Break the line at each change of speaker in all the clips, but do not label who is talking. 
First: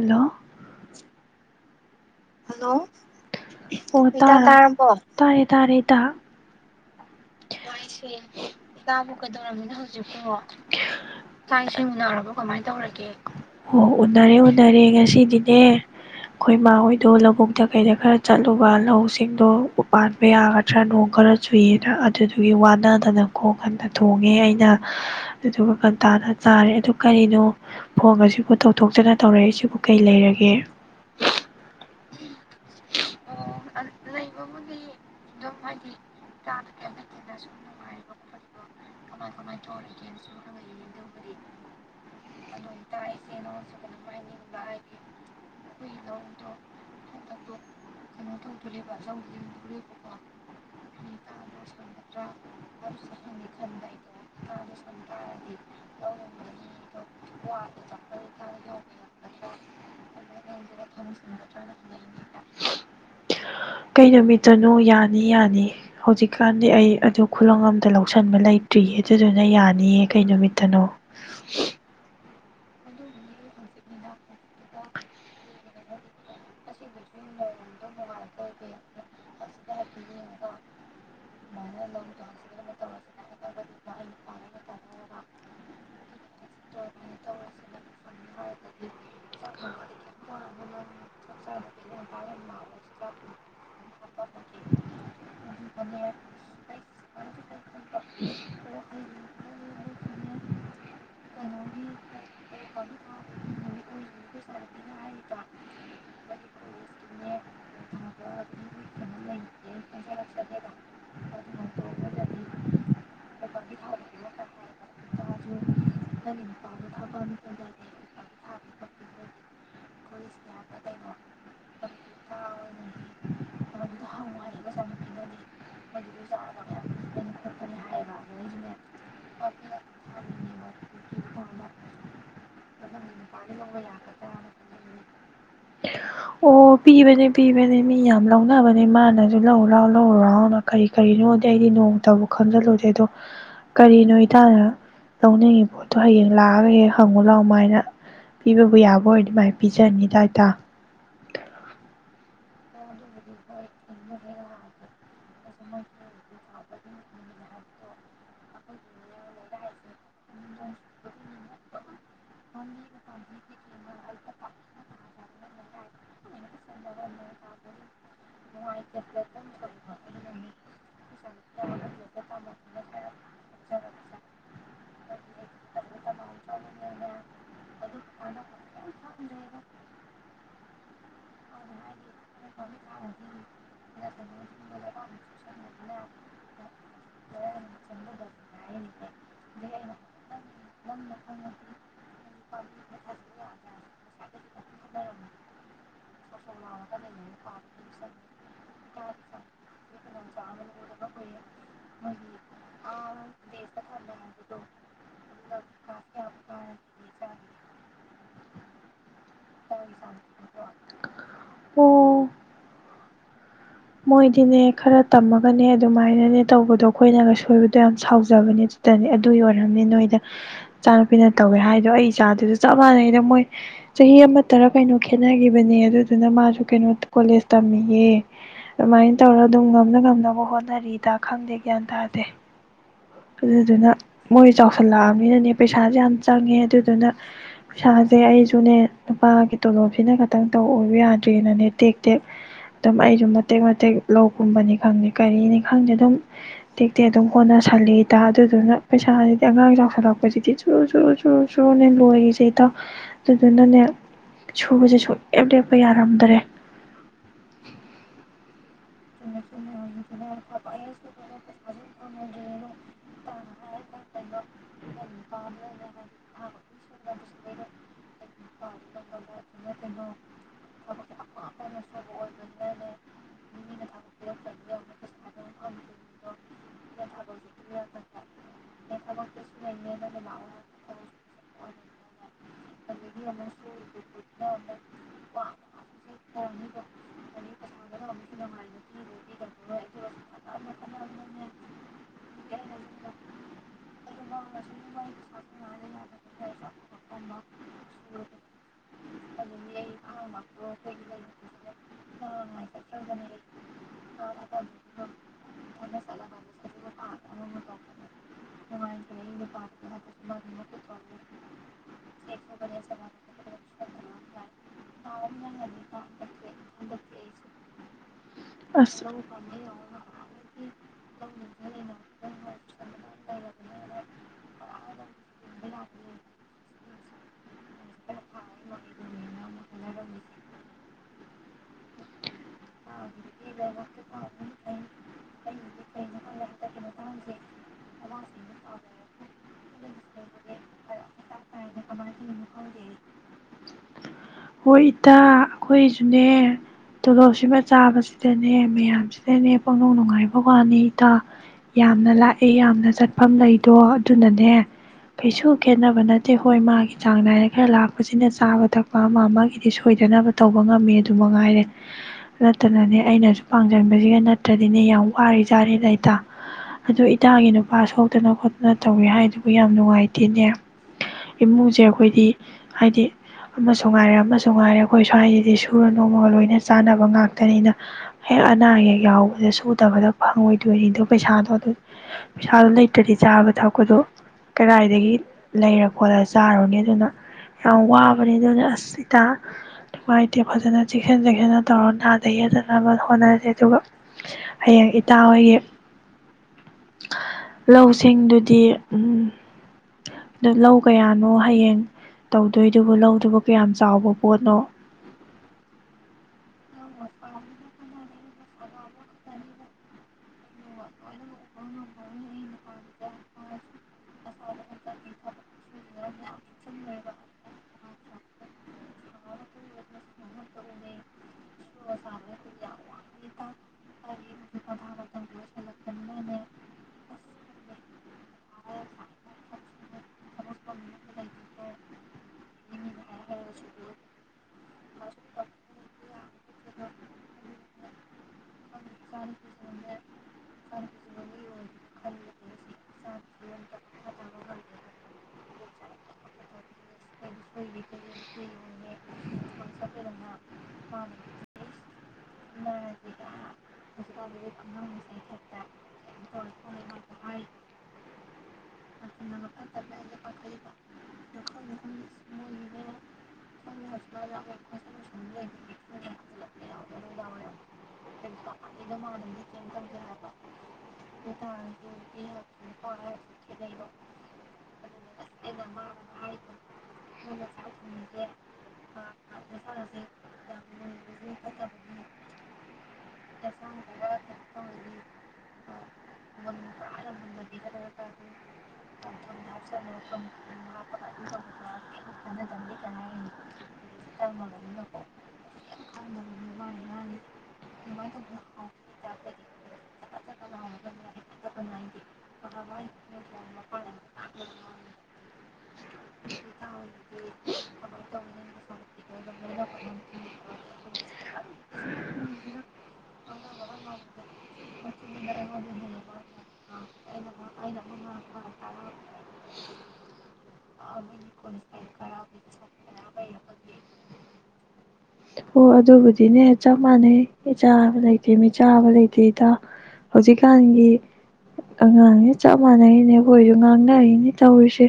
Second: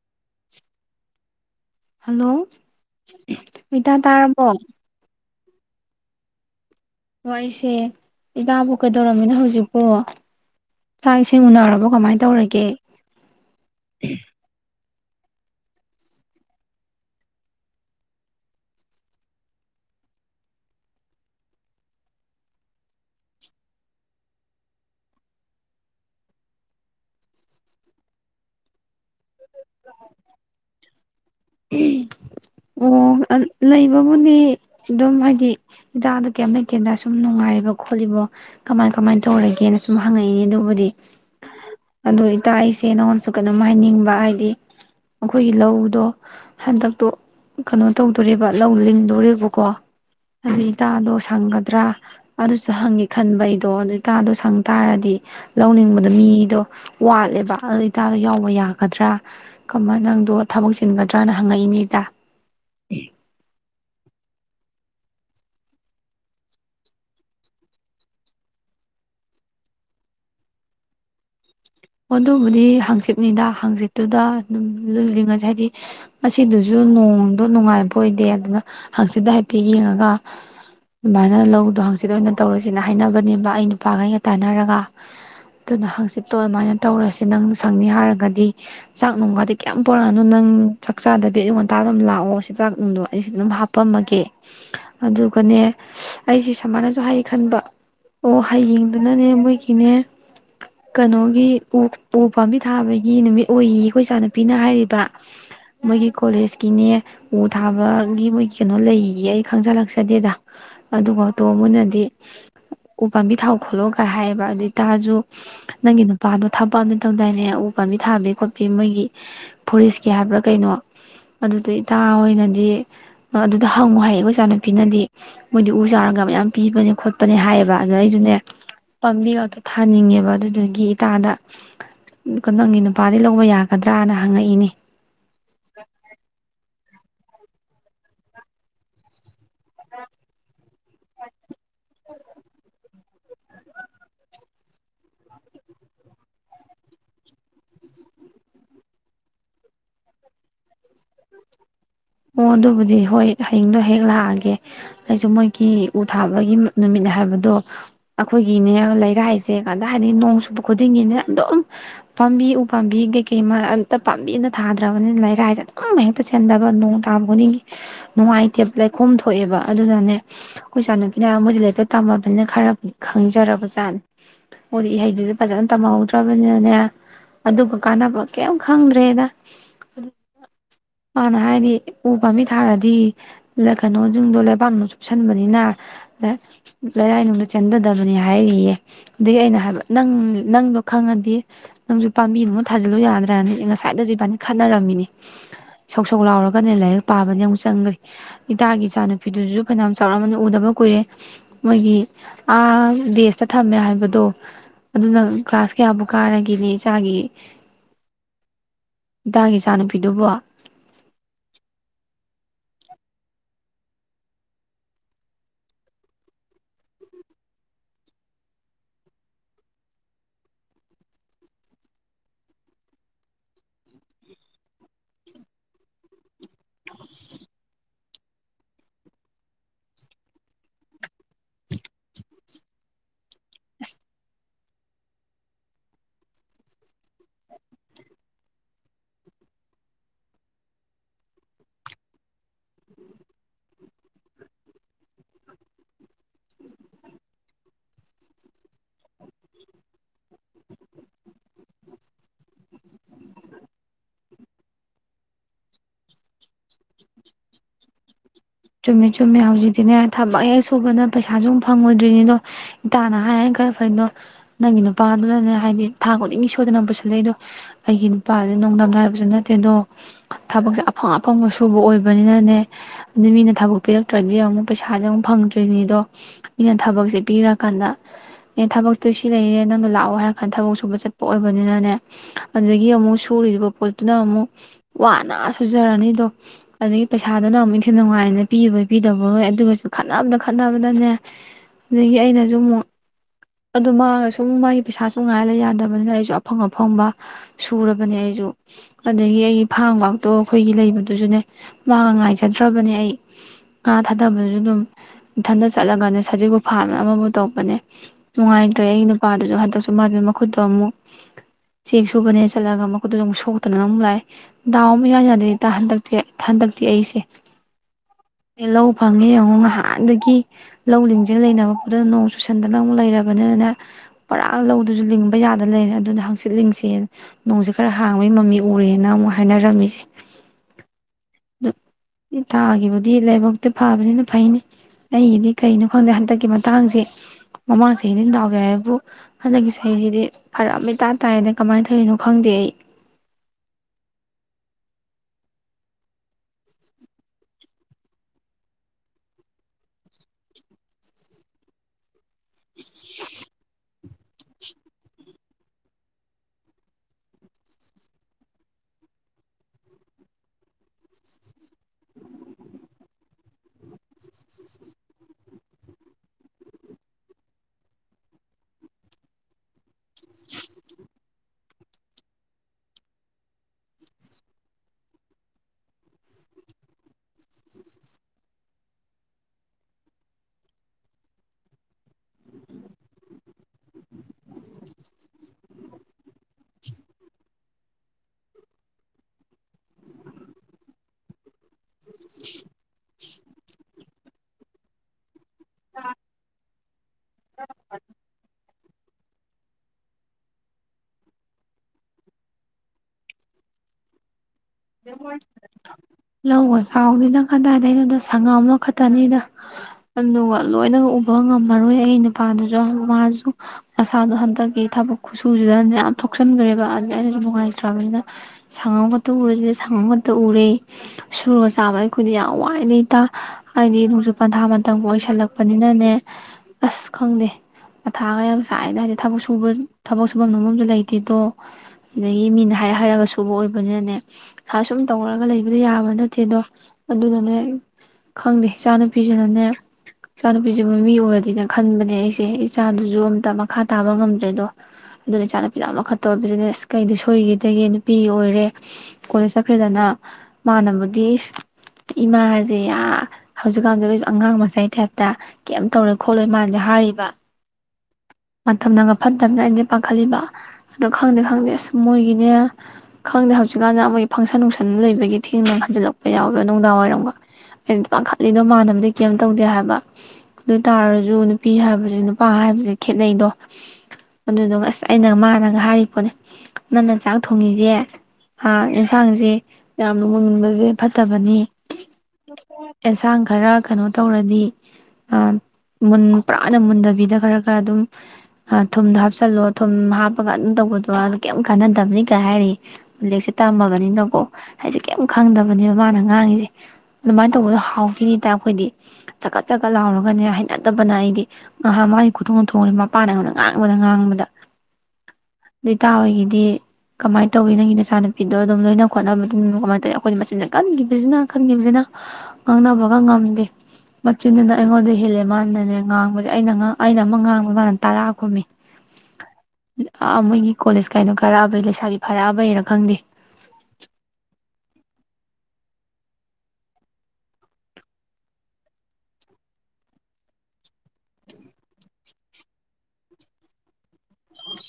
Hello
hello
hello
ꯏꯇꯥ ꯇꯥꯔꯕꯣ
ꯇꯔꯦꯗ ꯑꯩꯁꯦ
ꯏꯇꯥꯕꯨ
ꯇꯥꯕꯨꯨꯛ
ꯀꯩꯗꯧꯔꯝꯃꯤꯅꯣ
ꯀꯩꯗꯧꯔꯕꯝꯅꯤꯅ
ꯍꯧꯖꯤꯛꯄꯣ
ꯍꯧꯖꯤꯛ ꯐꯣ
ꯆꯥꯛ ꯏꯁꯤꯡ
ꯇꯁꯦꯡ
ꯎꯅꯔꯕꯣ
ꯃꯅꯥꯔꯕꯣ ꯀꯃꯥꯏꯅ ꯇꯧꯔꯒꯦ ꯑꯣ ꯎꯅꯔꯦ ꯎꯅꯔꯦ ꯉ ꯁꯤꯗꯤꯅꯦ ꯑꯩꯈꯣꯏ ꯏꯃꯥ ꯍꯣꯏꯗꯣ ꯂꯧꯕꯨꯛꯇ ꯀꯩꯗ ꯈꯔ ꯆꯠꯂꯨꯕ ꯂꯧꯁꯤꯡꯗꯣ ꯎ ꯄꯥꯟꯕ ꯌꯥꯒꯗ꯭ꯔꯥ ꯅꯣꯡ ꯈꯔ ꯆꯨꯏꯌꯦꯅ ꯑꯗꯨꯗꯨꯒꯤ ꯋꯥꯅꯗꯅ ꯈꯣꯡ ꯍꯟꯅ ꯊꯣꯡꯉꯦ ꯑꯩꯅ ꯑꯗꯨꯗꯨꯒ ꯟꯇꯥꯥꯅ ꯇꯥꯔꯦ ꯑꯗꯨ ꯀꯔꯤꯅꯣ ꯐꯣꯡ ꯑꯁꯤꯕꯨ ꯇꯧꯊꯣꯛꯇꯅ ꯇꯧꯔꯛꯏꯁꯤꯕꯨ ꯀꯩ ꯂꯩꯔꯒꯦ
ꯎꯝ ꯑꯣ ꯂꯩꯕꯕꯨꯅꯦ ꯑꯗꯨꯝ ꯍꯥꯏꯗꯤ ꯏꯇꯥꯗꯣ ꯀꯩꯝ ꯂꯩꯇꯦꯗ ꯁꯨꯝ ꯅꯨꯡꯉꯥꯏꯔꯤꯕ ꯈꯣꯠꯂꯤꯕꯣ ꯀꯃꯥꯏ ꯀꯃꯥꯏꯅ ꯇꯧꯔꯒꯦꯅ ꯁꯨꯝ ꯍꯪꯉꯛꯏꯅꯦ ꯑꯗꯨꯕꯨꯗꯤ ꯑꯗꯣ ꯏꯇꯥ ꯑꯩꯁꯦ ꯅꯪꯉꯣꯟꯁꯨ ꯀꯩꯅꯣꯝ ꯍꯥꯏꯅꯤꯡꯕ ꯍꯥꯏꯗꯤ ꯑꯩꯈꯣꯏꯒꯤ ꯂꯧꯗꯣ ꯍꯟꯗꯛꯇꯣ ꯀꯩꯅꯣ ꯇꯧꯗꯣꯔꯤꯕ ꯂꯧ ꯂꯤꯡꯗꯣꯔꯤꯕꯀꯣ ꯑꯗꯨ ꯏꯇꯥꯗꯣ ꯁꯪꯒꯗ꯭ꯔꯥ ꯑꯗꯨꯁꯨ ꯍꯪꯉꯦ ꯈꯟꯕꯩꯗꯣ ꯑꯗꯨ ꯏꯇꯥꯗꯣ ꯁꯪ ꯇꯥꯔꯗꯤ ꯂꯧꯅꯤꯡꯕꯗꯣ ꯃꯤꯗꯣ ꯋꯥꯠꯂꯦꯕ ꯑꯗꯨꯣ ꯏꯇꯥꯗꯣ ꯌꯥꯎꯕ ꯌꯥꯒꯗ꯭ꯔꯥ ꯀꯃꯥꯏꯅ ꯅꯪꯗꯣ ꯊꯕꯛ ꯆ ꯍꯪꯒꯗ꯭ꯔꯅ ꯍꯪꯉꯛꯏꯅꯦꯗ ꯎꯝ
ꯀꯩ ꯅꯨꯃꯤꯠꯇꯅꯣ ꯌꯥꯅꯤ ꯌꯥꯅꯤ ꯍꯧꯖꯤꯛꯀꯥꯟꯗꯤ ꯑꯩ ꯑꯗꯨ ꯈꯨꯂꯪ ꯑꯝꯗ ꯂꯧꯁꯟꯕ ꯂꯩꯇ꯭ꯔꯤꯌꯦ ꯑꯗꯨꯗꯨꯅ ꯌꯥꯅꯤꯌꯦ ꯀꯩ ꯅꯨꯃꯤꯠꯇꯅꯣ
ꯑꯗꯨꯕꯨꯗꯤ ꯍꯥꯡꯆꯤꯠꯅꯤꯗ ꯍꯥꯡꯆꯤꯠꯇꯨꯗ ꯑꯗꯨꯝ ꯂꯨꯜꯂꯤꯉꯩꯁ ꯍꯥꯏꯗꯤ ꯃꯁꯤꯗꯨꯁꯨ ꯅꯣꯡꯗꯣ ꯅꯨꯡꯉꯥꯏꯕ ꯑꯣꯏꯗꯦ ꯑꯗꯨꯅ ꯍꯥꯡꯆꯤꯠꯇ ꯍꯥꯏꯐꯦꯠ ꯌꯦꯡꯉꯒ ꯑꯗꯨꯃꯥꯏ ꯑꯗꯨꯅ ꯂꯧꯗꯣ ꯍꯪꯆꯤꯠ ꯑꯣꯏꯅ ꯇꯧꯔꯁꯤꯅ ꯍꯥꯏꯅꯕꯅꯦꯕ ꯑꯩ ꯅꯨꯄꯥꯈꯩꯒ ꯇꯥꯟꯅꯔꯒ ꯑꯗꯨꯅ ꯍꯪꯆꯤꯠ ꯇꯧꯃꯥ ꯇꯧꯔꯁꯦ ꯅꯪꯅ ꯁꯪꯅꯤ ꯍꯥꯏꯔꯒꯗꯤ ꯍꯥꯏꯗꯤ ꯆꯥꯛ ꯅꯨꯡꯒꯗꯤ ꯀꯌꯥꯝ ꯄꯣꯔꯛꯑꯅꯣ ꯅꯪ ꯆꯥꯛ ꯆꯥꯗꯕꯤ ꯑꯌꯨ ꯉꯟꯇꯥ ꯑꯗꯨꯝ ꯂꯥꯛꯑꯣ ꯁꯤ ꯆꯥꯛ ꯅꯨꯡꯗꯣ ꯑꯩꯁ ꯑꯗꯨꯝ ꯍꯥꯞꯄꯝꯃꯒꯦ ꯑꯗꯨꯒꯅꯦ ꯑꯩꯁꯦ ꯁꯃꯥꯅꯁꯨ ꯍꯥꯏ ꯈꯟꯕ ꯑꯣ ꯍꯌꯦꯡꯗꯨꯅꯅꯦ ꯃꯣꯏꯒꯤꯅꯦ ꯀꯩꯅꯣꯒꯤ ꯎ ꯎ ꯄꯥꯝꯕꯤ ꯊꯥꯕꯒꯤ ꯅꯨꯃꯤꯠ ꯑꯣꯏ ꯑꯩꯈꯣꯏ ꯏꯆꯥ ꯅꯨꯨꯄꯤꯅ ꯍꯥꯏꯔꯤꯕ ꯃꯣꯏꯒꯤ ꯀꯣꯂꯦꯖꯀꯤꯅꯦ ꯎ ꯊꯥꯕꯒꯤ ꯃꯣꯏꯒꯤ ꯀꯩꯅꯣ ꯂꯩꯌꯦ ꯑꯩ ꯈꯪꯖꯜꯂꯛꯁ ꯆꯗꯦꯗ ꯑꯗꯨꯒ ꯇꯣꯕꯅꯗꯤ ꯎ ꯄꯥꯝꯕꯤ ꯊꯥꯎ ꯈꯣꯠꯂꯛꯒ ꯍꯥꯏꯌꯦꯕ ꯑꯗꯨꯇꯥꯁꯨ ꯅꯪꯅ ꯄ ꯑ ꯑꯗꯨ ꯄꯝ ꯇꯧꯗꯅꯦ ꯄꯥꯝꯕꯤ ꯊꯥꯕꯤ ꯈꯣꯠꯄꯤ ꯃꯣꯏꯒꯤ ꯐꯣꯔꯦꯁꯀꯤ ꯍꯥꯏꯕ꯭ꯔꯥ ꯀꯩꯅꯣ ꯑꯗꯨꯗ ꯏꯇꯥ ꯍꯣꯏꯅꯗꯤ ꯑꯗꯨꯗ ꯍꯪꯉꯨ ꯍꯥꯏꯌꯦ ꯑꯩꯣꯏ ꯏꯆꯥꯅꯨꯄꯤꯅꯗꯤ ꯃꯣꯏꯗꯤ ꯎ ꯆꯥꯔꯒ ꯃꯌꯥꯝ ꯄꯤꯕꯅꯦ ꯈꯣꯠꯄꯅꯦ ꯍꯥꯏꯌꯦꯕ ꯑꯗꯨꯅ ꯑꯩꯁꯨꯅꯦ ꯄꯥꯝꯕꯤꯒꯥꯛꯇ ꯊꯥꯅꯤꯡꯉꯦꯕ ꯑꯗꯨꯗꯒꯤ ꯏꯇꯥꯗ ꯅꯪꯒꯤ ꯅꯨꯄꯥꯗꯤ ꯂꯧꯕ ꯌꯥꯒꯗ꯭ꯔꯥꯅ ꯍꯪꯉꯛꯏꯅꯦ
ꯑꯣ ꯄꯤꯕꯅꯦ ꯄꯤꯕꯅꯦ ꯃꯤ ꯌꯥꯝ ꯂꯧꯅꯕꯅꯦ ꯃꯥꯅꯁꯦ ꯑꯗꯨ ꯂꯥꯛ ꯂꯥꯛꯥꯎ ꯂꯥꯛꯎ ꯂꯥꯎꯅ ꯀꯔꯤ ꯀꯔꯤꯅꯣꯗꯤ ꯑꯩꯗꯤ ꯅꯣꯡꯃꯇꯕ ꯈꯟꯖꯤꯜꯂꯨꯗꯦ ꯑꯗꯣ ꯀꯔꯤꯅꯣ ꯏꯇꯥꯅ ꯂꯧꯅꯤꯡꯉꯤ ꯄꯣꯠꯇꯣ ꯍꯌꯦꯡ ꯂꯥꯛꯑꯒ ꯍꯦꯛ ꯍꯪꯉꯨ ꯂꯥꯛꯑꯣ ꯃꯥꯏꯅ ꯄꯤꯕꯕꯨ ꯌꯥꯕ ꯑꯣꯏꯔꯗꯤ ꯃꯥꯏ ꯄꯤꯖꯅꯤꯗ ꯏꯇꯥ
ꯑꯣ ꯑꯗꯨꯕꯨꯗꯤ ꯍꯣꯏ ꯍꯌꯦꯡꯗꯣ ꯍꯦꯛ ꯂꯥꯛꯑꯒꯦ ꯑꯩꯁꯨ ꯃꯣꯏꯒꯤ ꯎ ꯊꯥꯕꯒꯤ ꯅꯨꯃꯤꯠ ꯍꯥꯏꯕꯗꯣ ꯑꯩꯈꯣꯏꯒꯤꯅꯦ ꯂꯩꯔꯥꯏꯁꯦ ꯀꯗꯥꯏ ꯍꯥꯏꯗꯤ ꯅꯣꯡ ꯆꯨꯕ ꯈꯨꯗꯤꯡꯒꯤꯅꯦ ꯑꯗꯨꯝ ꯄꯥꯝꯕꯤ ꯎ ꯄꯥꯝꯕꯤ ꯀꯩꯀꯩ ꯑꯇ ꯄꯥꯝꯕꯤꯅ ꯊꯥꯗ꯭ꯔꯕꯅꯤꯅ ꯂꯩꯔꯥꯏꯁꯦ ꯑꯗꯨꯝ ꯍꯦꯛꯇ ꯆꯦꯟꯗꯕ ꯇꯥꯕꯨꯅꯤ ꯅꯨꯡꯉꯥꯏꯇꯦꯕ ꯂꯩꯈꯣꯝ ꯊꯣꯛꯑꯦꯕ ꯑꯗꯨꯅꯅꯦ ꯑꯩꯈꯣꯏ ꯏꯆꯥꯅꯨꯄꯤꯅꯕꯨꯣꯏꯗꯤ ꯂꯥꯏꯔꯤꯛꯇ ꯇꯝꯃꯕꯅꯤꯅ ꯈꯔ ꯈꯪꯖꯔꯕꯖꯥꯠꯅꯦ ꯍꯗꯤ ꯏꯍꯩꯗꯨꯗꯤ ꯐꯖꯅ ꯇꯝꯍꯧꯗ꯭ꯔꯕꯅꯤꯅꯅꯦ ꯑꯗꯨꯒ ꯀꯥꯟꯅꯕ ꯀꯩ ꯈꯪꯗ꯭ꯔꯦꯗ ꯑꯅ ꯍꯥꯏꯥꯟꯅꯤ ꯎ ꯄꯥꯝꯕꯤ ꯊꯥꯔꯗꯤ ꯀꯩꯅꯣꯁꯤꯡꯗꯣ ꯂꯩꯕꯥꯛꯅꯨꯡ ꯆꯨꯞꯁꯟꯕꯅꯤꯅ ꯂꯩꯔꯥꯏꯅꯨꯡꯗꯣ ꯆꯦꯟꯊꯗꯕꯅꯤ ꯍꯥꯏꯔꯤꯌꯦ ꯑꯗꯒꯤ ꯑꯩꯅ ꯍꯥꯏꯕ ꯅꯪ ꯅꯪꯗꯣ ꯈꯪꯉꯗꯤ ꯅꯪꯁꯨ ꯄꯥꯝꯕꯤ ꯅꯨꯡ ꯊꯥꯖꯤꯜꯂꯨ ꯌꯥꯗ꯭ꯔꯅꯤ ꯉꯁꯥꯏꯗꯁꯨꯥꯝ ꯈꯅꯔꯝꯃꯤꯅꯤ ꯁꯧ ꯁꯧ ꯂꯥꯎꯔꯒ ꯂꯥꯏꯔꯤꯛ ꯄꯥꯕꯅꯦ ꯑꯃꯨꯛ ꯆꯪꯈ꯭ꯔꯦ ꯏꯇꯥꯆꯥꯒꯤ ꯏꯆꯥꯅꯨꯄꯤꯗꯨꯁꯨ ꯐꯅꯌꯥꯝ ꯆꯥꯎꯔꯛꯃꯅꯤ ꯎꯗꯕ ꯀꯨꯏꯔꯦ ꯃꯣꯏꯒꯤ ꯑꯥ ꯗꯦꯖꯇ ꯊꯝꯃꯦ ꯍꯥꯏꯕꯗꯣ ꯑꯗꯨꯅ ꯀ꯭ꯂꯥꯁ ꯀꯌꯥꯕꯨ ꯀꯥꯔꯒꯅꯦ ꯏꯆꯥꯒꯤ ꯏꯒꯤ ꯏꯆꯥ ꯅꯨꯨꯄꯤꯗꯨꯕꯨ
ꯑꯣ ꯃꯣꯏꯗꯤꯅꯦ ꯈꯔ ꯇꯝꯃꯒꯅꯦ ꯑꯗꯨꯃꯥꯏꯅꯅꯦ ꯇꯧꯕꯗꯣ ꯑꯩꯈꯣꯏꯅꯒ ꯁꯣꯏꯕꯗꯣ ꯌꯥꯝ ꯁꯥꯎꯖꯕꯅꯦ ꯑꯗꯨꯗꯅꯦ ꯑꯗꯨꯒꯤ ꯑꯣꯏꯔꯝꯅꯤ ꯅꯣꯏꯗ ꯏꯆꯥꯅꯨꯄꯤꯅ ꯇꯧꯋꯦ ꯍꯥꯏꯗꯣ ꯑꯩ ꯏꯆꯥꯗꯨꯁꯨ ꯆꯞ ꯃꯥꯟꯅꯩꯗ ꯃꯣꯏ ꯆꯍꯤ ꯑꯃ ꯇꯔ ꯀꯩꯅꯣ ꯈꯦꯠꯅꯈꯤꯕꯅꯦ ꯑꯗꯨꯗꯨꯅ ꯃꯥꯁꯨ ꯀꯩꯅꯣ ꯀꯣꯂꯦꯖ ꯇꯝꯃꯤꯌꯦꯦ ꯑꯗꯨꯃꯥꯏꯅ ꯇꯧꯔ ꯑꯗꯨꯝ ꯉꯝꯅ ꯉꯝꯅꯕ ꯍꯣꯠꯅꯔꯤꯗ ꯈꯪꯗꯦ ꯒ꯭ꯌꯥꯟ ꯇꯥꯗꯦ ꯑꯗꯨꯗꯨꯅ ꯃꯣꯏ ꯆꯥꯎꯁꯜꯂꯛꯑꯕꯅꯤꯅꯅꯦ ꯄꯩꯁꯥꯁꯦ ꯌꯥꯝ ꯆꯪꯉꯦ ꯑꯗꯨꯗꯨꯅ ꯄꯩꯁꯥꯁꯦ ꯑꯩꯁꯨꯅꯦ ꯅꯨꯄꯥꯒꯤ ꯇꯣꯂꯣꯞꯁꯤꯅ ꯈꯇꯪ ꯇꯧ ꯑꯣꯏꯕ ꯌꯥꯗ꯭ꯔꯦꯅꯅꯦ ꯇꯦ ꯇꯦꯛ ꯑꯗꯨꯝ ꯑꯩꯁꯨ ꯃꯇꯦꯛ ꯃꯇꯦꯛ ꯂꯧꯒꯨꯝꯕꯅꯤ ꯈꯪꯗꯦ ꯀꯔꯤꯅꯤ ꯈꯪꯗꯦ ꯑꯗꯨꯝ ꯇꯦꯛꯇꯦꯛ ꯑꯗꯨꯝ ꯍꯣꯠꯅꯁꯜꯂꯤ ꯏ ꯑꯗꯨꯗꯨꯅ ꯄꯩꯁꯥꯁꯤꯗꯤ ꯑꯉꯥꯡ ꯆꯥꯎꯁꯜꯂꯛꯄꯁꯤꯗꯤ ꯆꯨ ꯆꯨ ꯆꯨ ꯆꯨꯅꯦ ꯂꯣꯏꯔꯤꯁꯦ ꯏꯇꯥꯎ ꯑꯗꯨꯗꯨꯅꯅꯦ ꯁꯨꯕꯁꯦ ꯁꯨꯡꯂꯦꯞ ꯂꯦꯞꯄ ꯌꯥꯔꯝꯗ꯭ꯔꯦ
ꯆꯨꯝꯃꯦ ꯆꯨꯝꯃꯦ ꯍꯧꯖꯤꯛꯇꯤꯅꯦ ꯊꯕꯛ ꯍꯦꯛ ꯁꯨꯕꯅ ꯄꯩꯁꯥꯁꯨ ꯐꯪꯉꯨꯗ꯭ꯔꯤꯅꯤꯗꯣ ꯏ ꯇꯇꯥꯅ ꯍꯥꯏꯔ ꯀꯣꯏꯩꯅꯣ ꯅꯪꯒꯤ ꯅꯨꯄꯥꯗꯨꯅꯅꯦ ꯍꯥꯏꯗꯤ ꯊꯥ ꯈꯨꯗꯤꯡꯒꯤ ꯐꯗꯅ ꯄꯨꯁꯤꯜꯂꯛꯏꯗꯣ ꯑꯩꯒꯤ ꯄꯥꯗꯤ ꯅꯣꯡꯗꯝꯝ ꯍꯥꯏꯏꯕꯁꯨ ꯅꯠꯇꯦ ꯑꯗꯣ ꯊꯕꯛꯁꯦ ꯑꯐꯪ ꯑꯐꯪꯕ ꯁꯨꯕ ꯑꯣꯏꯕꯅꯤꯅꯅꯦ ꯑꯗꯨ ꯃꯤꯅ ꯊꯕꯛ ꯄꯤꯔꯛꯇ꯭ꯔꯗꯤ ꯑꯃꯨꯛ ꯄꯩꯁꯥꯁꯦ ꯑꯃꯨꯛ ꯐꯪꯗ꯭ꯔꯤꯅꯤꯗꯣ ꯑꯩꯅ ꯊꯕꯛꯁꯦ ꯄꯤꯔꯀꯥꯟꯗ ꯑꯦ ꯊꯕꯛꯇꯨ ꯁꯤ ꯂꯩꯅꯦ ꯅꯪꯅ ꯂꯥꯛꯑꯣ ꯍꯥꯏꯔꯀꯥꯟꯗ ꯊꯕꯛ ꯁꯨꯕ ꯆꯠꯄ ꯑꯣꯏꯕꯅꯤꯅꯅꯦ ꯑꯗꯨꯗꯒꯤ ꯑꯃꯨꯛ ꯁꯨꯔꯤꯕ ꯄꯣꯠꯇꯨꯅ ꯑꯃꯨꯛ ꯋꯥꯅ ꯁꯨꯖꯔꯛꯅꯤꯗꯣ ꯑꯗꯨꯗꯒꯤ ꯄꯩꯁꯥꯗꯨꯅ ꯑꯃꯨꯛ ꯅꯨꯡꯉꯥꯏꯅ ꯄꯤꯕꯣꯏ ꯄꯤꯗꯕꯣꯏ ꯑꯗꯨꯒꯁꯨ ꯈꯠꯅꯕꯗ ꯈꯠꯅꯕꯗꯅꯦ ꯑꯗꯒꯤ ꯑꯩꯅꯁꯨ ꯑꯃꯨꯛ ꯑꯗꯨ ꯃꯥꯒ ꯁꯨꯝ ꯃꯥꯒꯤ ꯄꯩꯁꯥꯁꯨ ꯉꯥꯏꯔ ꯂꯩ ꯌꯥꯗꯕꯅꯤꯅ ꯑꯩꯁꯨ ꯑꯐꯪ ꯑꯐꯪꯕ ꯁꯨꯔꯕꯅꯦ ꯑꯩꯁꯨ ꯑꯗꯒꯤ ꯑꯩꯒꯤ ꯐꯥꯡꯕꯥꯛꯇꯣ ꯑꯩꯈꯣꯏꯒꯤ ꯂꯩꯕꯗꯨꯁꯨꯅꯦ ꯃꯥꯡ ꯉꯥꯏꯖꯩ ꯆꯗ꯭ꯔꯕꯅꯦ ꯑꯩ ꯉꯥ ꯊꯥꯗꯕꯗꯨꯁꯨ ꯑꯗꯨꯝ ꯏꯊꯟꯗ ꯆꯠꯂꯒꯅꯦ ꯁꯖꯤꯛꯕꯨ ꯐꯥꯕꯅ ꯑꯃꯕꯨꯥꯎ ꯇꯧꯄꯅꯦ ꯅꯨꯡꯉꯥꯏꯇ꯭ꯔꯦ ꯑꯩꯒꯤ ꯅꯨꯄꯥꯗꯨꯁꯨ ꯍꯟꯗꯛꯁꯨ ꯃꯥꯗꯨ ꯃꯈꯨꯠꯇꯣ ꯑꯃꯨꯛ ꯆꯦꯛ ꯇꯨꯕꯅꯦꯅ ꯆꯠꯂꯒ ꯃꯈꯨꯠꯇꯣ ꯑꯗꯨꯨꯛ ꯁꯣꯛꯇꯅ ꯑꯃꯨꯛ ꯂꯥꯛꯦ ꯗꯥꯎ ꯑꯃꯨꯛ ꯌꯥ ꯌꯥꯗꯦ ꯍꯟꯗꯛꯇꯤ ꯍꯟꯗꯛꯇꯤ ꯑꯩꯁꯦ ꯂꯧ
ꯑꯁ
ꯐꯪꯉꯦ ꯌꯦꯡꯉꯣ ꯅꯍꯥꯟꯗꯒꯤ ꯂꯧ ꯂꯤꯡꯁꯦ ꯂꯩꯅꯕꯣꯠꯇ ꯅꯣꯡ ꯆꯨꯁꯟꯗꯅ ꯂꯩꯔꯕꯅꯤꯅꯅ ꯄꯨꯔꯥ ꯂꯧꯗꯨꯁꯨ ꯂꯤꯡꯕ ꯌꯥꯗꯅ ꯂꯩꯔꯦ ꯑꯗꯨꯅ ꯍꯪꯆꯤꯠ ꯆꯦ ꯅꯣꯡꯁꯦ ꯈꯔ ꯊꯥꯡꯕꯒꯤ ꯃꯃꯤ ꯎꯔꯦꯅ ꯑꯃꯨꯛ ꯍꯥꯏꯅꯔꯝꯃꯤꯁꯦ ꯎꯝ ꯊꯥꯒꯤꯕꯨꯗꯤ ꯂꯥꯏꯕꯛꯇꯤ ꯐꯕꯅꯤꯅ ꯐꯩꯅꯤ ꯑꯩꯒꯤꯗꯤ ꯀꯩꯅꯣ ꯈꯪꯗꯦ ꯍꯟꯗꯛꯀꯤ ꯃꯇꯥꯡꯁꯦ ꯃꯃꯥꯡ ꯆꯍꯤꯗ ꯂꯥꯎꯒꯦ ꯍꯥꯏꯕꯨ ꯍꯟꯗꯛꯀꯤ ꯆꯍꯤꯁꯤꯗꯤ ꯐꯔꯛꯑ ꯂꯩꯇꯥ ꯇꯥꯏꯔꯗ ꯀꯃꯥꯏꯅ ꯇꯧꯔꯤꯅꯣ ꯈꯪꯗꯦ ꯑꯩ
ꯍꯣꯏ ꯑꯩꯈꯣꯏꯁꯨꯅꯦ ꯇꯣꯂꯣꯞꯁꯤꯃ ꯆꯥꯕꯁꯤꯗꯅꯦ ꯃꯌꯥꯝꯁꯤꯗꯅꯦ ꯄꯣꯛꯅꯨꯡ ꯅꯨꯡꯉꯥꯏꯕ ꯋꯥꯅꯤ ꯏꯇ ꯌꯥꯝꯅ ꯂꯥꯛꯑꯦ ꯌꯥꯝꯅ ꯆꯠꯐꯝ ꯂꯩꯗꯣ ꯑꯗꯨꯅꯅꯦ ꯀꯩꯁꯨ ꯈꯦꯠꯅꯕ ꯅꯠꯇꯦ ꯍꯣꯏ ꯃꯥꯒꯤ ꯆꯥꯡ ꯅꯥꯏꯔ ꯈꯔ ꯂꯥꯛꯄꯁꯤꯅ ꯆꯥꯕ ꯊꯛꯄ ꯑꯃ ꯑꯃꯒꯤꯗꯤ ꯁꯣꯏꯗꯅꯕ ꯇꯧꯕ ꯉꯝꯃꯦ ꯑꯗꯨ ꯃꯉꯥꯏꯔꯦ ꯅꯠꯇꯅꯅꯦ ꯑꯩꯅꯁꯨ ꯄꯥꯡꯁꯤꯟꯕꯁꯤꯒ ꯅꯠꯇ꯭ꯔꯗꯤꯅꯦ ꯌꯥꯝ ꯋꯥꯖꯥꯔꯤꯗꯇꯥ ꯑꯗꯨ ꯏꯇꯥꯒꯤ ꯅꯨꯄꯥ ꯁꯣꯛꯇꯅ ꯈꯣꯠꯇꯅ ꯇꯧꯋꯤ ꯍꯥꯏꯗꯨꯕꯨ ꯌꯥꯝ ꯅꯨꯡꯉꯥꯏꯇꯦ ꯏꯅꯦ ꯏꯃꯨꯡꯁꯦ ꯑꯩꯈꯣꯏꯗꯤ ꯍꯥꯏꯗꯤ ꯑꯃꯁꯨ ꯉꯥꯏꯔꯦ ꯑꯃꯁꯨ ꯉꯥꯏꯔꯦ ꯑꯩꯈꯣꯏ ꯁ꯭ꯋꯥꯏꯁꯤꯗꯤ ꯁꯨꯔ ꯅꯣꯝꯃꯒ ꯂꯣꯏꯅ ꯆꯥꯟꯅꯕ ꯉꯥꯛꯇ ꯈꯇꯅꯤꯅ ꯍꯦꯛ ꯑꯅꯥ ꯑꯌꯦꯛ ꯌꯥꯎꯕꯗ ꯁꯨꯗꯕꯗ ꯐꯪꯉꯣꯏꯗꯣꯏꯅꯤꯗꯣ ꯄꯩꯁꯥꯗꯣ ꯑꯗꯨ ꯄꯩꯁꯥꯗꯣ ꯂꯩꯇ꯭ꯔꯗꯤ ꯆꯥꯕ ꯊꯛꯄꯗꯣ ꯀꯗꯥꯏꯗꯒꯤ ꯂꯩꯔ ꯈꯣꯠꯂ ꯆꯥꯔꯨꯅꯤ ꯑꯗꯨꯅ ꯌꯥꯝ ꯋꯥꯕꯅꯤ ꯑꯗꯨꯅ ꯑꯁ ꯏꯇꯥ ꯅꯨꯡꯉꯥꯏꯇꯦ ꯐꯖꯅ ꯆꯦꯛꯁꯤꯟ ꯆꯦꯛꯁꯤꯟꯅ ꯇꯧꯔ ꯂꯩꯗꯅꯕ ꯍꯣꯠꯅꯔꯤ ꯑꯗ ꯑꯗꯨꯒ ꯍꯌꯦꯡ ꯏꯇꯥ ꯍꯣꯏꯒꯤ ꯂꯧꯁꯤꯡꯗꯨꯗꯤ ꯎꯝ ꯑꯗꯨ ꯂꯧ ꯀꯌꯥꯅꯣ ꯍꯌꯦꯡ ꯇꯧꯗꯣꯏꯗꯨꯕꯨ ꯂꯧꯗꯨꯕꯨ ꯀꯌꯥꯝ ꯆꯥꯎꯕ ꯄꯣꯠꯅꯣ
ꯂꯧꯒ ꯆꯥꯎꯗꯤꯅꯪ ꯀꯟꯗꯥꯏꯗꯗꯤ ꯑꯩꯅꯣꯟꯗ ꯁꯪꯉꯝ ꯑꯃ ꯈꯛꯇꯅꯤꯅ ꯑꯗꯨꯒ ꯂꯣꯏꯅ ꯎꯕ ꯉꯝꯃꯔꯣꯏ ꯑꯩ ꯅꯨꯄꯥꯗꯨꯁꯨ ꯃꯥꯁꯨ ꯃꯁꯥꯗꯣ ꯍꯟꯗꯛꯀꯤ ꯊꯕꯛ ꯈꯨꯠꯁꯨꯁꯤꯗ ꯌꯥꯝ ꯊꯣꯛꯆꯟꯈ꯭ꯔꯦꯕ ꯑꯗꯨꯗ ꯑꯩꯅꯁꯨ ꯅꯨꯡꯉꯥꯏꯇ꯭ꯔꯕꯅꯤꯅ ꯁꯪꯉꯝꯒ ꯇ ꯎꯁꯤ ꯁꯥꯡ ꯑꯃꯇ ꯎꯔꯦ ꯁꯨꯔꯒ ꯆꯥꯕ ꯑꯩꯈꯣꯏꯗꯤ ꯌꯥꯝ ꯋꯥꯏ ꯂꯩꯩꯇ ꯍꯥꯏꯗꯤ ꯅꯣꯡꯖꯨꯠ ꯄꯟꯊꯥ ꯃꯇꯝꯇꯪꯕꯨ ꯑꯣꯏꯁꯜꯂꯛꯄꯅꯤꯅꯅꯦ ꯑꯁ ꯈꯪꯗꯦ ꯊꯥꯡꯒ ꯌꯥꯝ ꯆꯥꯏꯅ ꯍꯥꯏꯗꯤ ꯊꯕꯛ ꯁꯨꯕ ꯊꯕꯛ ꯁꯨꯐꯝ ꯅꯣꯐꯝꯝꯁꯨ ꯂꯩꯇꯦꯗꯣ ꯑꯗꯨꯗꯒꯤ ꯃꯤꯅ ꯍꯥꯏꯔ ꯍꯥꯏꯔꯒꯁꯨ ꯑꯁꯨꯨꯕ ꯑꯣꯏꯕꯅꯤꯅꯅꯦ ꯁꯨꯥꯏ ꯁꯨꯝ ꯇꯧꯅꯔꯒ ꯂꯩꯕꯗ ꯌꯥꯕ ꯅꯠꯇꯦꯗꯣ ꯑꯗꯨꯅꯅꯦ ꯈꯪꯗꯦ ꯏꯆꯥ ꯅꯨꯨꯄꯤꯁꯤꯅꯅꯦ ꯏꯆꯥ ꯅꯨꯨꯄꯤꯁꯤꯕꯨ ꯃꯤ ꯑꯣꯏꯔꯗꯤꯅ ꯈꯟꯕꯅꯦ ꯑꯩꯁꯦ ꯏꯆꯥꯗꯨꯁꯨ ꯑꯝꯇ ꯃꯈꯥ ꯇꯥꯕ ꯉꯝꯗ꯭ꯔꯦꯗꯣ ꯑꯗꯨꯅ ꯏꯆꯥꯅ ꯄꯄꯤꯖ ꯂꯧꯈꯠꯇꯕ ꯕꯤꯖꯤꯅꯦꯁ ꯀꯩꯗ ꯁꯣꯏꯒꯗꯒꯦ ꯅꯨꯄꯤ ꯑꯣꯏꯔꯦ ꯀꯣꯂꯦꯖ ꯆꯠꯈ꯭ꯔꯦꯗꯅ ꯃꯥꯅꯕꯨꯗꯤ ꯏꯃꯥ ꯍꯥꯏꯁꯦ ꯍꯧꯖꯤꯛꯀꯥꯟꯗ ꯑꯉꯥꯡ ꯃꯆꯥꯩ ꯇꯥꯏꯞꯇ ꯀꯩꯝ ꯇꯧꯔꯣꯏ ꯈꯣꯠꯂꯦ ꯃꯥꯅꯗꯤ ꯍꯥꯏꯔꯤꯕ ꯃꯇꯝꯗ ꯉ ꯐꯠꯇꯝꯅ ꯑꯩꯅꯗꯤ ꯄꯥꯈꯠꯂꯤꯕ ꯑꯗꯣ ꯈꯪꯗꯦ ꯈꯪꯗꯦ ꯑꯁ ꯃꯣꯏ ꯅꯦ ꯈꯪꯗꯦ ꯀꯀꯥꯟꯗ ꯃꯣꯏꯒꯤ ꯐꯪꯁꯟ ꯅꯨꯡꯁꯟ ꯂꯩꯕꯒꯤ ꯊꯦꯡꯅꯕ ꯍꯟꯖꯤꯜꯂꯛꯄ ꯌꯥꯎꯔꯣꯏ ꯅꯨꯡꯗꯥꯡ ꯋꯥꯏꯔꯝꯒ ꯑꯗꯤ ꯅꯨ ꯄꯥꯡꯈꯠꯂꯤꯗꯣ ꯃꯥꯟꯅꯕꯗꯤ ꯀꯩꯝ ꯇꯧꯗꯦ ꯍꯥꯏꯕ ꯑꯗꯨ ꯇꯥꯔꯁꯨ ꯅꯨꯄꯤ ꯍꯥꯏꯕꯁ ꯅꯨꯄꯥ ꯍꯥꯏꯕꯁꯦ ꯈꯦꯠꯅꯩꯗꯣ ꯑꯗꯨꯗꯨꯒ ꯑꯁ ꯑꯩꯅ ꯃꯥꯟꯅꯒ ꯍꯥꯏꯔꯤꯛꯄꯣꯅꯦ ꯅꯟꯅ ꯆꯥꯛ ꯊꯣꯡꯉꯁꯦ ꯍꯥ ꯑꯦꯟꯁꯥꯡꯁꯦ ꯌꯥꯝ ꯃꯨꯟꯕꯁꯦ ꯐꯠꯇꯕꯅꯤ ꯑꯦꯟꯁꯥꯡ ꯈꯔ ꯀꯩꯅꯣ ꯇꯧꯔꯗꯤ ꯃꯨꯟ ꯄꯨꯔꯥꯅ ꯃꯨꯟꯗꯕꯤꯗ ꯈꯔ ꯈꯔ ꯑꯗꯨꯝ ꯊꯨꯝꯗꯣ ꯍꯥꯞꯆꯜꯂꯣ ꯊꯨꯝ ꯍꯥꯞꯄꯒ ꯑꯗꯨꯝ ꯇꯧꯕꯗꯣ ꯀꯩ ꯀꯥꯟꯅꯗꯕꯅꯤ ꯀꯥꯏ ꯍꯥꯏꯔꯤ ꯂꯦꯛꯁꯦ ꯇꯝꯃꯕꯅꯤꯅꯀꯣ ꯍꯥꯏꯁꯦ ꯀꯔꯤꯝ ꯈꯪꯗꯕꯅꯦꯕ ꯃꯥꯅ ꯉꯥꯡꯉꯤꯁꯦ ꯑꯗꯨꯃꯥꯏꯅ ꯇꯧꯕꯗꯣ ꯍꯥꯎꯈꯤꯅꯤꯗ ꯑꯩꯈꯣꯏꯗꯤ ꯆꯀꯠ ꯆꯀꯠ ꯂꯥꯎꯔꯒꯅꯦ ꯍꯥꯏꯩꯅꯗꯕꯅ ꯑꯩꯗꯤ ꯉꯥꯏꯍꯥꯛ ꯃꯥꯒꯤ ꯈꯨꯊꯣꯡ ꯊꯣꯡꯁꯦ ꯃꯄꯥꯟꯅꯉꯣꯟꯗ ꯉꯥꯡꯕꯗ ꯉꯥꯡꯕꯗ ꯑꯗꯨ ꯒꯤꯗꯤ ꯀꯃꯥꯏꯅ ꯇꯧꯋꯤ ꯅꯪꯒꯤꯅ ꯏꯆꯥꯅꯨꯄꯤꯗꯣ ꯑꯗꯨꯝ ꯂꯣꯏꯅ ꯈꯣꯠꯅꯕꯗꯨ ꯀꯃꯥꯏꯅ ꯇꯧꯋꯤ ꯑꯩꯈꯣꯏꯅ ꯃꯆꯤꯟꯗꯦ ꯀꯟꯈꯤꯕꯁꯤꯅ ꯈꯟꯈꯤꯕꯁꯤꯅ ꯉꯥꯡꯅꯕꯒ ꯉꯝꯗꯦ ꯃꯆꯤꯟꯗꯨꯅ ꯑꯩꯉꯣꯟꯗ ꯍꯦꯜꯂꯦ ꯃꯥꯗꯅꯦ ꯉꯥꯡꯕꯁꯦ ꯑꯩꯅ ꯑꯩꯅ ꯑꯃ ꯉꯥꯡꯕ ꯃꯥꯅ ꯇꯔꯥ ꯈꯨꯝꯃꯤ ꯃꯣꯏꯒꯤ ꯀꯣꯂꯦꯖ ꯀꯩꯅꯣ ꯀꯔꯛꯕ ꯂꯩꯁꯥꯒꯤ ꯐꯔꯥꯕ ꯍꯔꯛ [inaudible]
ꯑꯣ ꯑꯗꯨꯕꯨꯗꯤꯅꯦ ꯆꯞ ꯃꯥꯟꯅꯩ ꯏꯆꯥꯕ ꯂꯩꯇꯦ ꯃꯤꯆꯥꯕ ꯂꯩꯇꯦꯗ ꯍꯧꯖꯤꯛꯀꯥꯟꯒꯤ ꯑꯉꯥꯡꯅꯦ ꯆꯞ ꯃꯥꯟꯅꯩꯅꯦ ꯑꯩꯈꯣꯏꯁꯨ ꯉꯥꯡꯅꯔꯤꯅꯤ ꯇꯧꯔꯤꯁꯦ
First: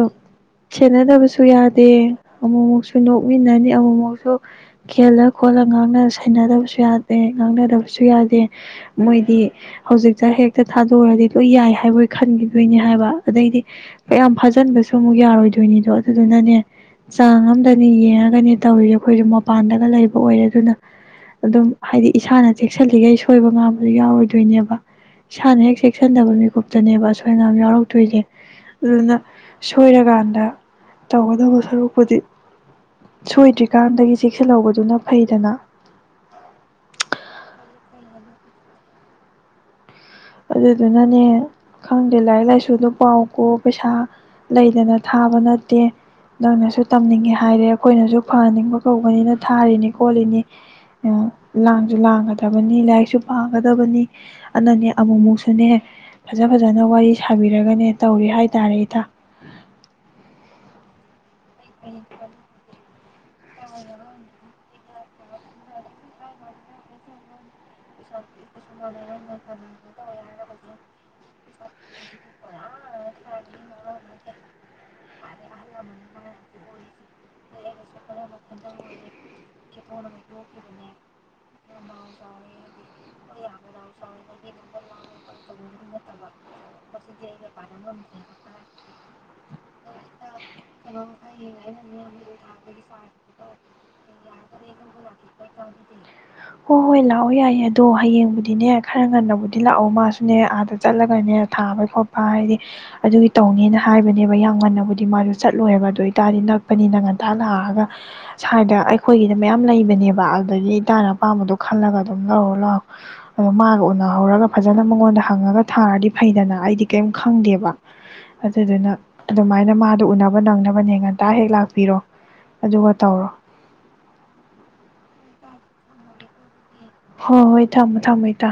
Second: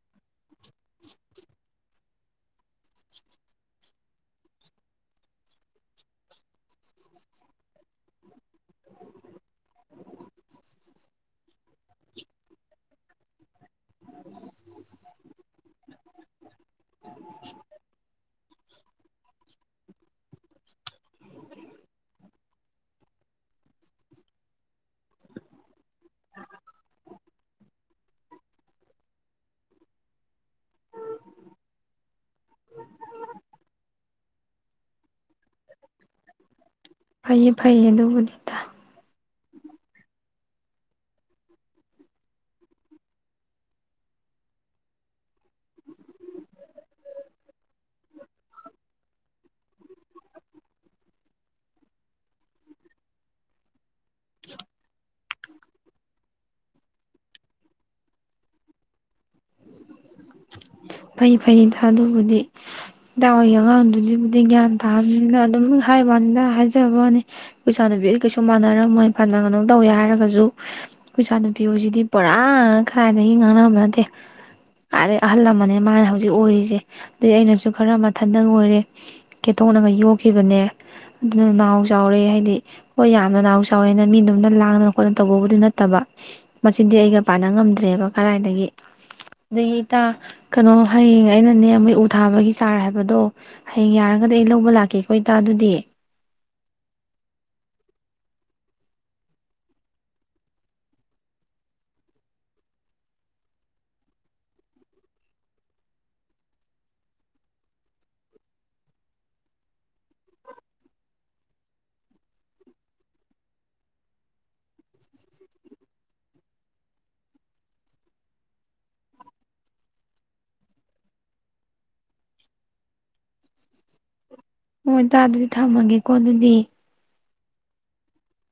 ꯁꯦꯟꯅꯗꯕꯁꯨ ꯌꯥꯗꯦ ꯑꯃꯨꯛꯃꯨꯛꯁꯨ ꯅꯣꯛꯃꯤꯟꯅꯅꯤ ꯑꯃꯨꯛꯃꯨꯛꯁꯨ ꯈꯦꯂ ꯈꯣꯠꯂꯅ ꯁꯦꯟꯅꯗꯕꯁꯨ ꯌꯥꯗꯦ ꯉꯥꯡꯅꯗꯕꯁꯨ ꯌꯥꯗꯦ ꯃꯣꯏꯗꯤ ꯍꯧꯖꯤꯛꯇ ꯍꯦꯛꯇ ꯊꯥꯗꯑꯗꯤ ꯂꯣꯏ ꯌꯥꯏ ꯍꯥꯏꯕꯣꯏ ꯈꯟꯈꯤꯗꯣꯏꯅꯤ ꯍꯥꯏꯕ ꯑꯗꯩꯗꯤ ꯀꯌꯥꯝ ꯐꯖ ꯑꯆꯟꯕꯁꯨ ꯑꯃꯨꯛ ꯌꯥꯔꯣꯏꯗꯣꯏꯅꯤꯗꯣ ꯑꯗꯨꯗꯨꯅꯅꯦ ꯆꯥꯡ ꯑꯃꯝꯗꯅꯦ ꯌꯦꯡꯉꯒꯅꯦ ꯇꯧꯔꯤꯁꯦ ꯑꯩꯈꯣꯏꯁꯨ ꯃꯄꯥꯟꯗꯒ ꯂꯩꯕ ꯑꯣꯏꯔꯦ ꯑꯗꯨꯅ ꯑꯗꯨꯝ ꯍꯥꯏꯗꯤ ꯏꯁꯥꯅ ꯆꯦꯛꯁꯤꯜꯂꯤꯈꯩ ꯁꯣꯏꯕ ꯉꯥꯝꯕꯁꯨ ꯌꯥꯎꯔꯣꯏꯗꯣꯏꯅꯦꯕ ꯏꯁꯥꯅ ꯍꯦꯛ ꯆꯦꯛꯁꯤꯟꯗꯕ ꯃꯤꯀꯨꯞꯇꯅꯦꯕ ꯑꯁꯣꯏꯕ ꯉꯥꯝ ꯌꯥꯎꯔꯛꯇꯣꯏꯁꯦ ꯑꯗꯨꯅ ꯁꯣꯏꯔꯀꯥꯟꯗ ꯇꯧꯒꯗꯕ ꯁꯔꯨꯛꯄꯨꯗꯤ ꯁꯣꯏꯗ꯭ꯔꯤꯀꯥꯟꯗꯒꯤ ꯆꯦꯛꯛꯁꯍꯧꯕꯗꯨꯅ ꯐꯩꯗꯅ
ꯐꯩꯌꯦ ꯐꯩꯌꯦ ꯑꯗꯨꯕꯨꯗꯤꯗ
ꯑꯗꯨꯗꯨꯅꯅꯦ ꯈꯪꯗꯦ ꯂꯥꯏꯔꯤꯛ ꯂꯥꯏꯁꯨꯗꯣ ꯄꯥꯎ ꯀꯣ ꯄꯩꯁꯥ ꯂꯩꯗꯅ ꯊꯥꯕ ꯅꯠꯇꯦ ꯅꯪꯅꯁꯨ ꯇꯝꯅꯤꯡꯉꯦ ꯍꯥꯏꯔꯦ ꯑꯩꯈꯣꯏꯅꯁꯨ ꯐꯍꯟꯅꯤꯡꯕ ꯀꯧꯕꯅꯤꯅ ꯊꯥꯔꯤꯅꯤ ꯈꯣꯠꯂꯤꯅꯤ ꯂꯥꯡꯁꯨ ꯂꯥꯡꯒꯗꯕꯅꯤ ꯂꯥꯏꯔꯤꯛꯁꯨ ꯄꯥꯒꯗꯕꯅꯤ꯫ ꯑꯅꯅꯤ ꯑꯃꯨꯛ ꯃꯨꯛꯁꯨꯅꯦ ꯐꯖ ꯐꯖꯅ ꯋꯥꯔꯤ ꯁꯥꯕꯤꯔꯒꯅꯦ ꯇꯧꯔꯤ ꯍꯥꯏꯇꯥꯔꯦ ꯏꯇꯥ꯫
[inaudible] ꯐꯩ - ꯐꯩ ꯊꯥꯗꯕꯨꯗꯤ ꯏꯗꯥ ꯍꯏꯒꯤ ꯑꯉꯥꯡꯗꯨꯗꯤꯕꯨꯗꯤ ꯒ꯭ꯌꯥꯟ ꯇꯥꯕꯅꯤꯅ ꯑꯗꯨꯝ ꯍꯥꯏꯕꯅꯤꯅ ꯍꯥꯏꯖꯕꯅꯤ [unintelligible] ꯀꯩꯁꯨ ꯃꯥꯟꯅꯔꯝ ꯃꯣꯏ ꯐꯅ ꯀꯩꯅꯣ ꯇꯧꯋꯦ ꯍꯥꯏꯔꯒꯁꯨ ꯈꯣꯏ ꯏꯆꯥꯅꯨꯄꯤ ꯍꯣꯏꯁꯤꯗꯤ ꯄꯨꯔꯥ ꯈꯥꯏꯗꯒꯤ ꯉꯥꯡꯅꯕ ꯅꯠꯇꯦ꯫ ꯀꯩ ꯑꯍꯜ ꯂꯃꯅꯦ ꯃꯥꯅ ꯍꯧꯖꯤꯛ ꯑꯣꯏꯔꯤꯁꯦ ꯑꯗꯨꯗꯩ ꯑꯩꯅꯁꯨ ꯈꯔ ꯃꯊꯟꯗꯪ ꯑꯣꯏꯔꯦ ꯈꯦꯊꯣꯛꯅꯒ ꯌꯣꯛꯈꯤꯕꯅꯦ ꯑꯗꯨꯅ ꯅꯥꯍꯥꯎ ꯆꯥꯎꯔꯦ ꯍꯥꯏꯗꯤ ꯍꯣꯏ ꯌꯥꯝꯅ ꯅꯥꯎ ꯆꯥꯎꯋꯦꯅ ꯃꯤꯗꯧꯅ ꯂꯥꯡꯗꯅ ꯈꯣꯠꯅ ꯇꯧꯕꯕꯨꯗꯤ ꯅꯠꯇꯕ ꯃꯆꯤꯟꯗꯤ ꯑꯩꯒ ꯄꯥꯟꯅ ꯉꯝꯗ꯭ꯔꯦꯕ ꯀꯗꯥꯏꯗꯒꯤ [unintelligible] ꯀꯩꯅꯣ ꯍꯌꯦꯡ ꯑꯩꯅꯅꯦ ꯃꯣꯏ ꯎ ꯊꯥꯕꯒꯤ ꯆꯥꯔ ꯍꯥꯏꯕꯗꯣ ꯍꯌꯦꯡ ꯌꯥꯔꯒꯗꯤ ꯑꯩ ꯂꯧꯕ ꯂꯥꯛꯀꯦꯀꯣ ꯏꯇꯥ ꯑꯗꯨꯗꯤ
[unintelligible] ꯑꯗꯣ ꯍꯌꯦꯡꯕꯨꯗꯤꯅꯦ ꯈꯔ ꯉꯟꯅꯕꯨꯗꯤ ꯂꯥꯛꯑꯣ ꯃꯥꯁꯨꯅꯦ ꯑꯥꯗ ꯆꯠꯂꯒꯅꯦ ꯊꯥꯕ ꯈꯣꯠꯄ ꯍꯥꯏꯗꯤ ꯑꯗꯨꯒꯤ ꯇꯧꯅꯦꯅ ꯍꯥꯏꯕꯅꯦꯕ ꯌꯥꯝ ꯉꯟꯅꯕꯨꯗꯤ ꯃꯥꯁꯨ ꯆꯠꯂꯣꯏꯑꯦꯕ ꯑꯗꯨꯣ ꯏꯇꯥꯗꯤ ꯅꯛꯄꯅꯤꯅ ꯉꯟꯇꯥ ꯂꯥꯛꯑꯒ ꯁ꯭ꯋꯥꯏꯗ ꯑꯩꯈꯣꯏꯒꯤꯗ ꯃꯌꯥꯝ ꯂꯩꯕꯅꯦꯕ ꯑꯗꯨꯗꯒꯤ ꯏꯇꯥꯅ ꯑꯄꯥꯝꯕꯗꯣ ꯈꯜꯂꯒ ꯑꯗꯨꯝ ꯂꯧꯔꯑꯣ ꯂꯥꯛꯑꯣ ꯑ ꯃꯥꯒ ꯎꯅꯍꯧꯔꯒ ꯐꯖꯅ ꯃꯉꯣꯟꯗ ꯍꯪꯉꯒ ꯊꯥꯔꯗꯤ ꯐꯩꯗꯅ ꯑꯩꯗꯤ ꯀꯔꯤꯝ ꯈꯪꯗꯦꯕ ꯑꯗꯨꯗꯨꯅ ꯑꯗꯨꯃꯥꯏꯅ ꯑꯗꯨ ꯎꯅꯕ ꯅꯪꯅꯕꯅꯦ ꯉꯟꯇꯥ ꯍꯦꯛ ꯂꯥꯛꯄꯤꯔꯣ ꯑꯗꯨꯒ ꯇꯧꯔꯣ꯫
ꯍꯣꯏ ꯏꯇ ꯑꯗꯨꯗꯤ ꯊꯝꯃꯒꯦꯀꯣ ꯑꯗꯨꯗꯤ꯫
ꯍꯣꯏ- ꯍꯣꯏ ꯊꯝꯃꯣ - ꯊꯝꯃꯣ ꯏꯇꯥ꯫